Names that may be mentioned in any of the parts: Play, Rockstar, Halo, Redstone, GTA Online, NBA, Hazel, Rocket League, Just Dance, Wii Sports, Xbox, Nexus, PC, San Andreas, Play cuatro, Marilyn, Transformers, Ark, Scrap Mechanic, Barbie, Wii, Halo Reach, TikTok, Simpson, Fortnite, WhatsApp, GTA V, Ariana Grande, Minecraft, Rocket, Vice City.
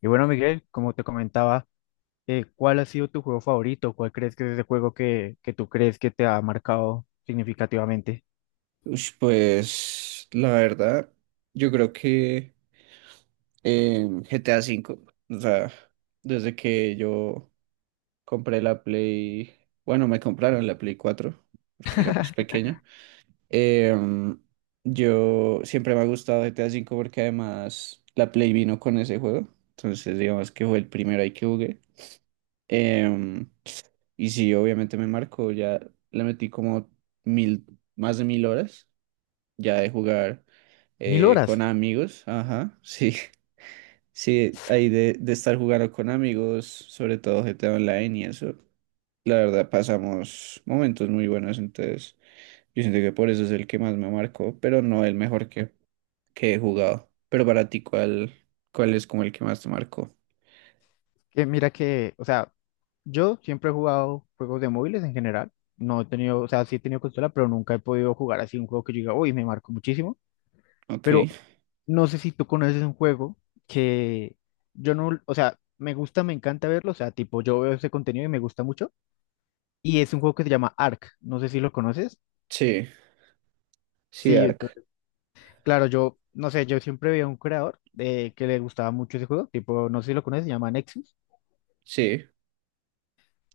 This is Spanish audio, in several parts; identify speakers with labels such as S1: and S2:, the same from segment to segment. S1: Y bueno, Miguel, como te comentaba, ¿cuál ha sido tu juego favorito? ¿Cuál crees que es ese juego que tú crees que te ha marcado significativamente?
S2: Ush, pues la verdad, yo creo que GTA cinco, o sea, desde que yo compré la Play, bueno, me compraron la Play cuatro porque era más pequeño. em, yo siempre me ha gustado GTA cinco porque además la Play vino con ese juego, entonces digamos que fue el primero ahí que jugué. em, y sí, obviamente me marcó, ya le metí como mil, más de mil horas, ya de jugar
S1: Mil horas.
S2: con amigos. Ajá, sí, sí, ahí de estar jugando con amigos, sobre todo GTA Online y eso. La verdad pasamos momentos muy buenos, entonces yo siento que por eso es el que más me marcó, pero no el mejor que he jugado. Pero para ti, cuál es como el que más te marcó?
S1: Que mira que, o sea, yo siempre he jugado juegos de móviles en general. No he tenido, o sea, sí he tenido consola, pero nunca he podido jugar así un juego que yo diga, uy, me marcó muchísimo. Pero
S2: Ok.
S1: no sé si tú conoces un juego que yo no, o sea, me gusta, me encanta verlo. O sea, tipo, yo veo ese contenido y me gusta mucho. Y es un juego que se llama Ark. No sé si lo conoces.
S2: Sí, sí,
S1: Sí,
S2: Ark.
S1: claro, yo, no sé, yo siempre veía un creador de, que le gustaba mucho ese juego, tipo, no sé si lo conoces, se llama Nexus.
S2: Sí,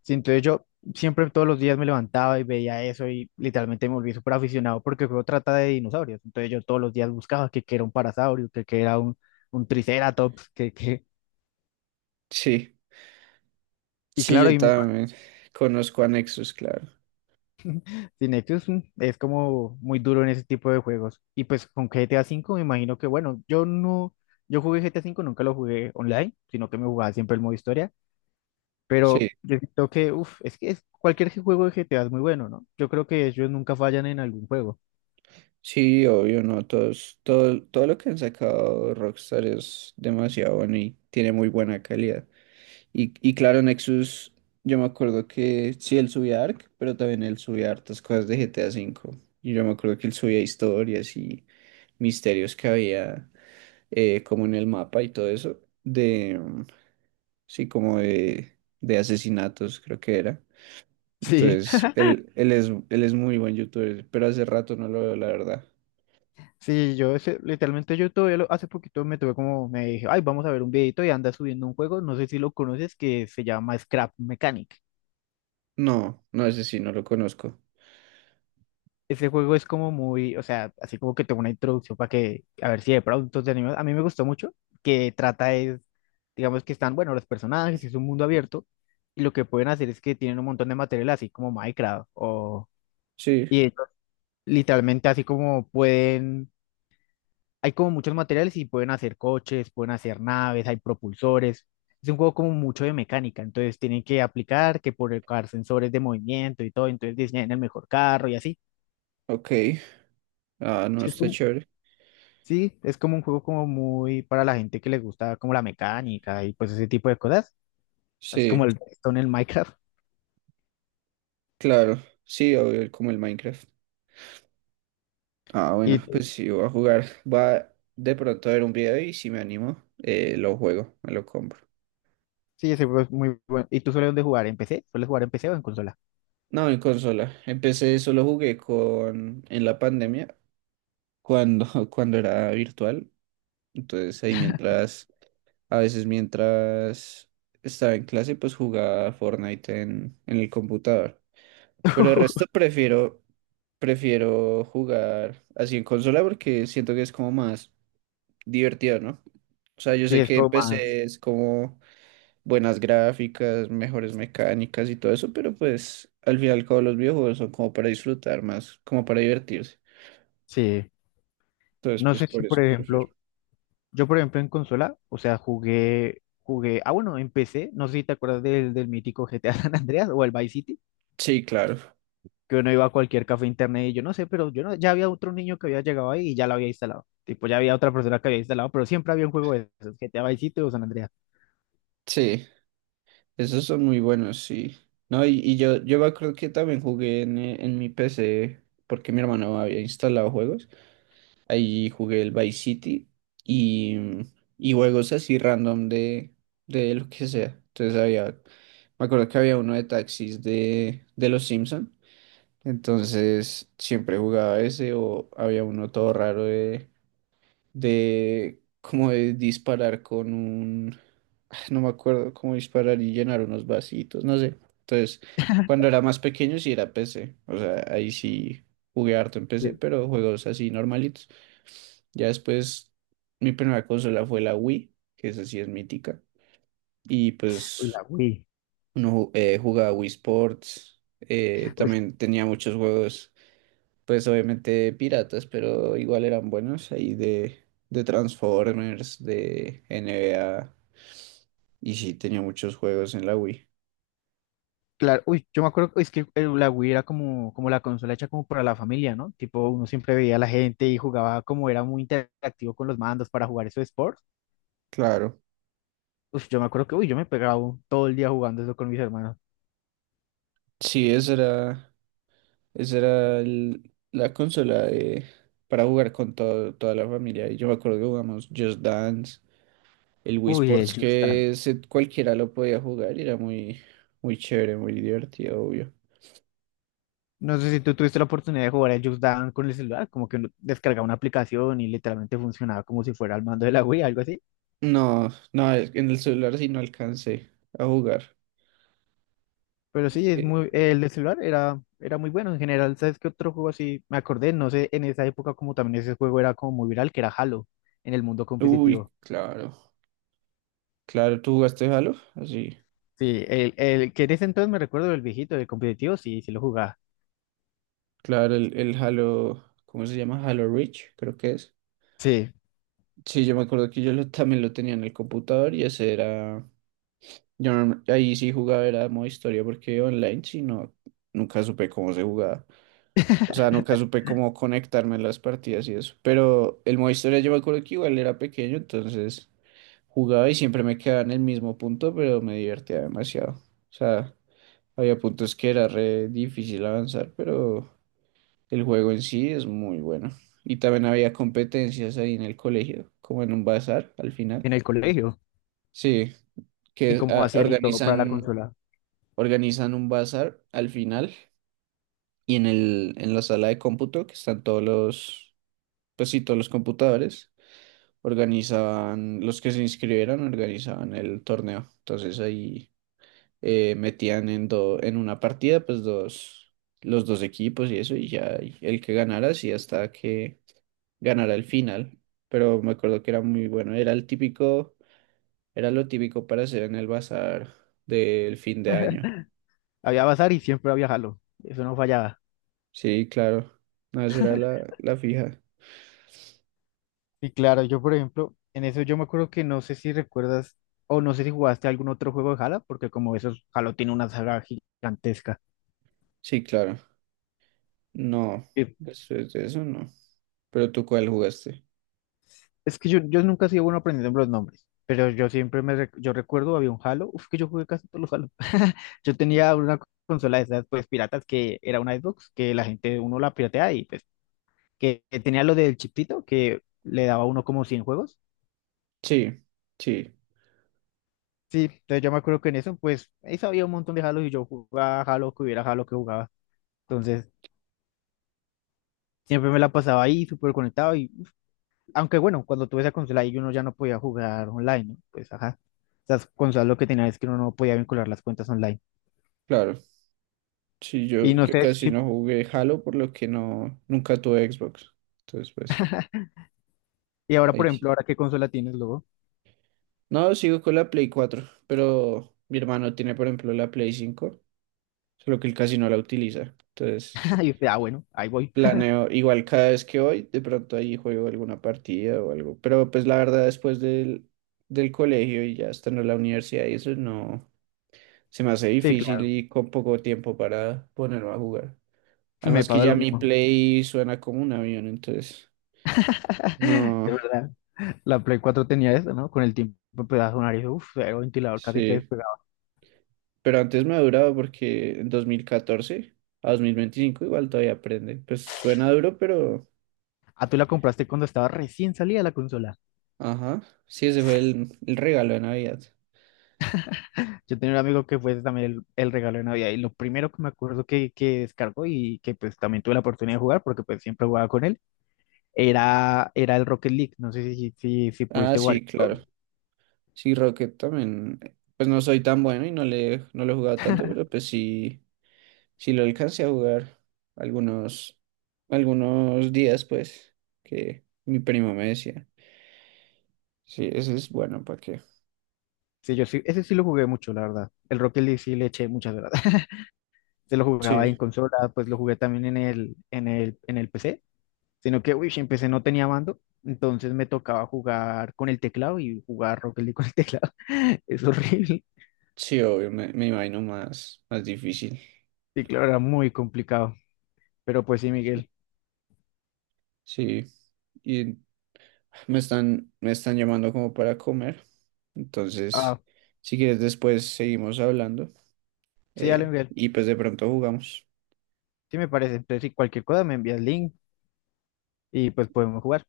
S1: Sí, entonces yo siempre todos los días me levantaba y veía eso y literalmente me volví súper aficionado porque el juego trata de dinosaurios. Entonces yo todos los días buscaba que era un parasaurio, que era un triceratops, que...
S2: sí,
S1: Y
S2: sí,
S1: claro,
S2: yo
S1: y me imagino
S2: también conozco a Nexus, claro.
S1: que Nexus es como muy duro en ese tipo de juegos. Y pues con GTA V me imagino que, bueno, yo no, yo jugué GTA V, nunca lo jugué online, sino que me jugaba siempre el modo historia.
S2: Sí.
S1: Pero yo creo que, uff, es que cualquier juego de GTA es muy bueno, ¿no? Yo creo que ellos nunca fallan en algún juego.
S2: Sí, obvio, no, todos, todo, todo lo que han sacado Rockstar es demasiado bueno y tiene muy buena calidad. Y claro, Nexus, yo me acuerdo que sí, él subía Ark, pero también él subía hartas cosas de GTA V. Y yo me acuerdo que él subía historias y misterios que había, como en el mapa y todo eso, de, mm, sí, como de asesinatos, creo que era.
S1: Sí,
S2: Entonces, él es muy buen youtuber, pero hace rato no lo veo, la verdad.
S1: sí, yo literalmente yo todavía hace poquito me dije, ay, vamos a ver un videito y anda subiendo un juego, no sé si lo conoces, que se llama Scrap Mechanic.
S2: No, no, ese sí, no lo conozco.
S1: Ese juego es como muy, o sea, así como que tengo una introducción para que, a ver si de pronto te animas. A mí me gustó mucho, que trata es, digamos que están, bueno, los personajes, es un mundo abierto, y lo que pueden hacer es que tienen un montón de material así como Minecraft o...
S2: Sí,
S1: Literalmente, así como pueden, hay como muchos materiales y pueden hacer coches, pueden hacer naves, hay propulsores. Es un juego como mucho de mecánica, entonces tienen que aplicar que por colocar sensores de movimiento y todo, entonces diseñan el mejor carro y así.
S2: ok. Ah, no,
S1: Sí, es
S2: está
S1: como,
S2: chévere.
S1: sí, es como un juego como muy para la gente que le gusta como la mecánica y pues ese tipo de cosas, así como
S2: Sí,
S1: el Redstone en el Minecraft.
S2: claro. Sí, obvio, como el Minecraft. Ah, bueno, pues sí, voy a jugar. Va de pronto a ver un video y si me animo, lo juego, me lo compro.
S1: Y sí, ese juego es muy bueno. ¿Y tú sueles dónde jugar? ¿En PC? ¿Sueles jugar en PC o en consola?
S2: No, en consola. Empecé, solo jugué con en la pandemia, cuando, cuando era virtual. Entonces ahí mientras, a veces mientras estaba en clase, pues jugaba Fortnite en el computador. Pero el resto prefiero, prefiero jugar así en consola porque siento que es como más divertido, ¿no? O sea, yo
S1: Sí,
S2: sé
S1: es
S2: que en
S1: como más,
S2: PC es como buenas gráficas, mejores mecánicas y todo eso, pero pues al final todos los videojuegos son como para disfrutar más, como para divertirse.
S1: sí.
S2: Entonces,
S1: No
S2: pues
S1: sé si,
S2: por
S1: por
S2: eso
S1: ejemplo,
S2: prefiero.
S1: yo, por ejemplo, en consola, o sea, jugué, ah, bueno, en empecé, no sé si te acuerdas del mítico GTA San Andreas o el Vice City,
S2: Sí, claro.
S1: que uno iba a cualquier café internet y yo no sé, pero yo no, ya había otro niño que había llegado ahí y ya lo había instalado. Tipo, ya había otra persona que había instalado, pero siempre había un juego de esos, GTA Vice City o San Andreas.
S2: Sí, esos son muy buenos, sí. No, y yo me acuerdo que también jugué en mi PC porque mi hermano había instalado juegos. Ahí jugué el Vice City y, y juegos así random de lo que sea. Entonces había, me acuerdo que había uno de taxis de los Simpson. Entonces siempre jugaba ese o había uno todo raro de como de disparar con un, ah, no me acuerdo cómo disparar y llenar unos vasitos, no sé. Entonces, cuando era más pequeño sí era PC, o sea, ahí sí jugué harto en PC,
S1: Sí.
S2: pero juegos así normalitos. Ya después mi primera consola fue la Wii, que esa sí es mítica, y
S1: Uy, la
S2: pues
S1: Wii.
S2: uno jugaba Wii Sports,
S1: Uy,
S2: también tenía muchos juegos pues obviamente piratas, pero igual eran buenos ahí de Transformers, de NBA, y sí, tenía muchos juegos en la Wii.
S1: claro, uy, yo me acuerdo, es que la Wii era como, como la consola hecha como para la familia, ¿no? Tipo, uno siempre veía a la gente y jugaba como era muy interactivo con los mandos para jugar esos sports.
S2: Claro,
S1: Uf, yo me acuerdo que, uy, yo me pegaba todo el día jugando eso con mis hermanos.
S2: sí, esa era la consola para jugar con toda la familia. Y yo me acuerdo que jugamos Just Dance, el Wii
S1: Uy, el
S2: Sports,
S1: Just Dance.
S2: que cualquiera lo podía jugar y era muy, muy chévere, muy divertido, obvio.
S1: No sé si tú tuviste la oportunidad de jugar el Just Dance con el celular, como que uno descargaba una aplicación y literalmente funcionaba como si fuera el mando de la Wii, algo así.
S2: No, no, en el celular sí no alcancé a jugar.
S1: Pero sí, es
S2: Eh,
S1: muy, el de celular era muy bueno en general. ¿Sabes qué otro juego así? Me acordé, no sé, en esa época como también ese juego era como muy viral, que era Halo en el mundo
S2: Uy,
S1: competitivo.
S2: claro. Claro, ¿tú jugaste Halo? Así.
S1: Sí, el que en ese entonces me recuerdo del viejito, del competitivo, sí, sí lo jugaba.
S2: Claro, el Halo, ¿cómo se llama? Halo Reach, creo que es.
S1: Sí,
S2: Sí, yo me acuerdo que yo también lo tenía en el computador y ese era... Yo no- ahí sí jugaba, era modo historia, porque online sí no, nunca supe cómo se jugaba. O sea, nunca supe cómo conectarme en las partidas y eso. Pero el modo historia yo me acuerdo que igual era pequeño, entonces jugaba y siempre me quedaba en el mismo punto, pero me divertía demasiado. O sea, había puntos que era re difícil avanzar, pero... El juego en sí es muy bueno. Y también había competencias ahí en el colegio, como en un bazar al final.
S1: en el colegio.
S2: Sí,
S1: Y
S2: que
S1: como hacían y todo para la consola.
S2: organizan un bazar al final y en el, en la sala de cómputo, que están todos los, pues sí, todos los computadores, los que se inscribieron organizaban el torneo. Entonces ahí metían en, en una partida, pues dos, los dos equipos y eso, y ya y el que ganara, sí, hasta que ganara el final, pero me acuerdo que era muy bueno. Era el típico, era lo típico para hacer en el bazar del fin de año.
S1: Había bazar y siempre había jalo. Eso no fallaba.
S2: Sí, claro. No, esa era la, la fija.
S1: Y claro, yo por ejemplo, en eso yo me acuerdo que no sé si recuerdas o no sé si jugaste algún otro juego de Jala, porque como esos Halo tiene una saga gigantesca.
S2: Sí, claro. No,
S1: Eh,
S2: después de eso no. Pero tú cuál jugaste.
S1: Es que yo nunca he sido bueno aprendiendo los nombres, pero yo siempre yo recuerdo había un Halo, uf, que yo jugué casi todos los Halo. Yo tenía una consola de esas pues piratas que era una Xbox, que la gente uno la piratea y pues que tenía lo del chiptito que le daba a uno como 100 juegos.
S2: Sí, sí,
S1: Sí, entonces yo me acuerdo que en eso, pues, ahí sabía un montón de Halo y yo jugaba Halo, que hubiera Halo que jugaba. Entonces, siempre me la pasaba ahí, súper conectado. Y aunque bueno, cuando tuve esa consola ahí, uno ya no podía jugar online, ¿no? Pues, ajá. Esas consolas lo que tenía es que uno no podía vincular las cuentas online.
S2: claro. Sí, yo,
S1: Y no
S2: yo
S1: sé
S2: casi
S1: si,
S2: no jugué Halo, por lo que no, nunca tuve Xbox. Entonces, pues,
S1: y ahora, por
S2: ahí sí.
S1: ejemplo, ahora qué consola tienes luego.
S2: No, sigo con la Play cuatro, pero mi hermano tiene, por ejemplo, la Play cinco, solo que él casi no la utiliza. Entonces,
S1: Y usted, ah, bueno, ahí voy.
S2: planeo, igual cada vez que voy, de pronto ahí juego alguna partida o algo. Pero pues la verdad, después del, del colegio y ya estando en la universidad y eso, no, se me hace
S1: Sí,
S2: difícil
S1: claro,
S2: y con poco tiempo para ponerme a jugar.
S1: me
S2: Además que
S1: pasa
S2: ya
S1: lo
S2: mi
S1: mismo.
S2: play suena como un avión, entonces,
S1: Es
S2: no,
S1: verdad. La Play cuatro tenía eso, ¿no? Con el tiempo empezaba a sonar y uff, era un ventilador casi que
S2: sí.
S1: despegaba.
S2: Pero antes me ha durado porque en 2014 a 2025 igual todavía aprende. Pues suena duro, pero,
S1: Ah, tú la compraste cuando estaba recién salida la consola.
S2: ajá, sí, ese fue el regalo de Navidad.
S1: Yo tenía un amigo que fue también el regalo de Navidad y lo primero que me acuerdo que descargó y que pues también tuve la oportunidad de jugar porque pues siempre jugaba con él era, era el Rocket League. No sé si
S2: Ah,
S1: pudiste jugar.
S2: sí, claro. Sí, Rocket también, pues no soy tan bueno y no le, no lo he jugado tanto, pero pues sí, sí lo alcancé a jugar algunos, algunos días, pues, que mi primo me decía. Sí, ese es bueno, ¿para qué?
S1: Sí, yo sí, ese sí lo jugué mucho, la verdad. El Rocket League sí le eché muchas horas. Se lo jugaba en
S2: Sí,
S1: consola, pues lo jugué también en el PC, sino que, uy, en PC no tenía mando, entonces me tocaba jugar con el teclado y jugar Rocket League con el teclado. Es horrible.
S2: sí, obvio, me imagino más, más difícil.
S1: Y claro, era muy complicado. Pero pues sí,
S2: Sí,
S1: Miguel.
S2: sí, y me están llamando como para comer,
S1: Ah.
S2: entonces, si quieres después seguimos hablando
S1: Sí, ya lo envié.
S2: y pues de pronto jugamos.
S1: Sí, me parece. Entonces, si cualquier cosa me envías link y pues podemos jugar.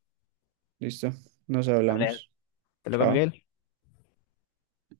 S2: ¿Listo? Nos
S1: Vale.
S2: hablamos.
S1: Hasta luego,
S2: Chao.
S1: Miguel.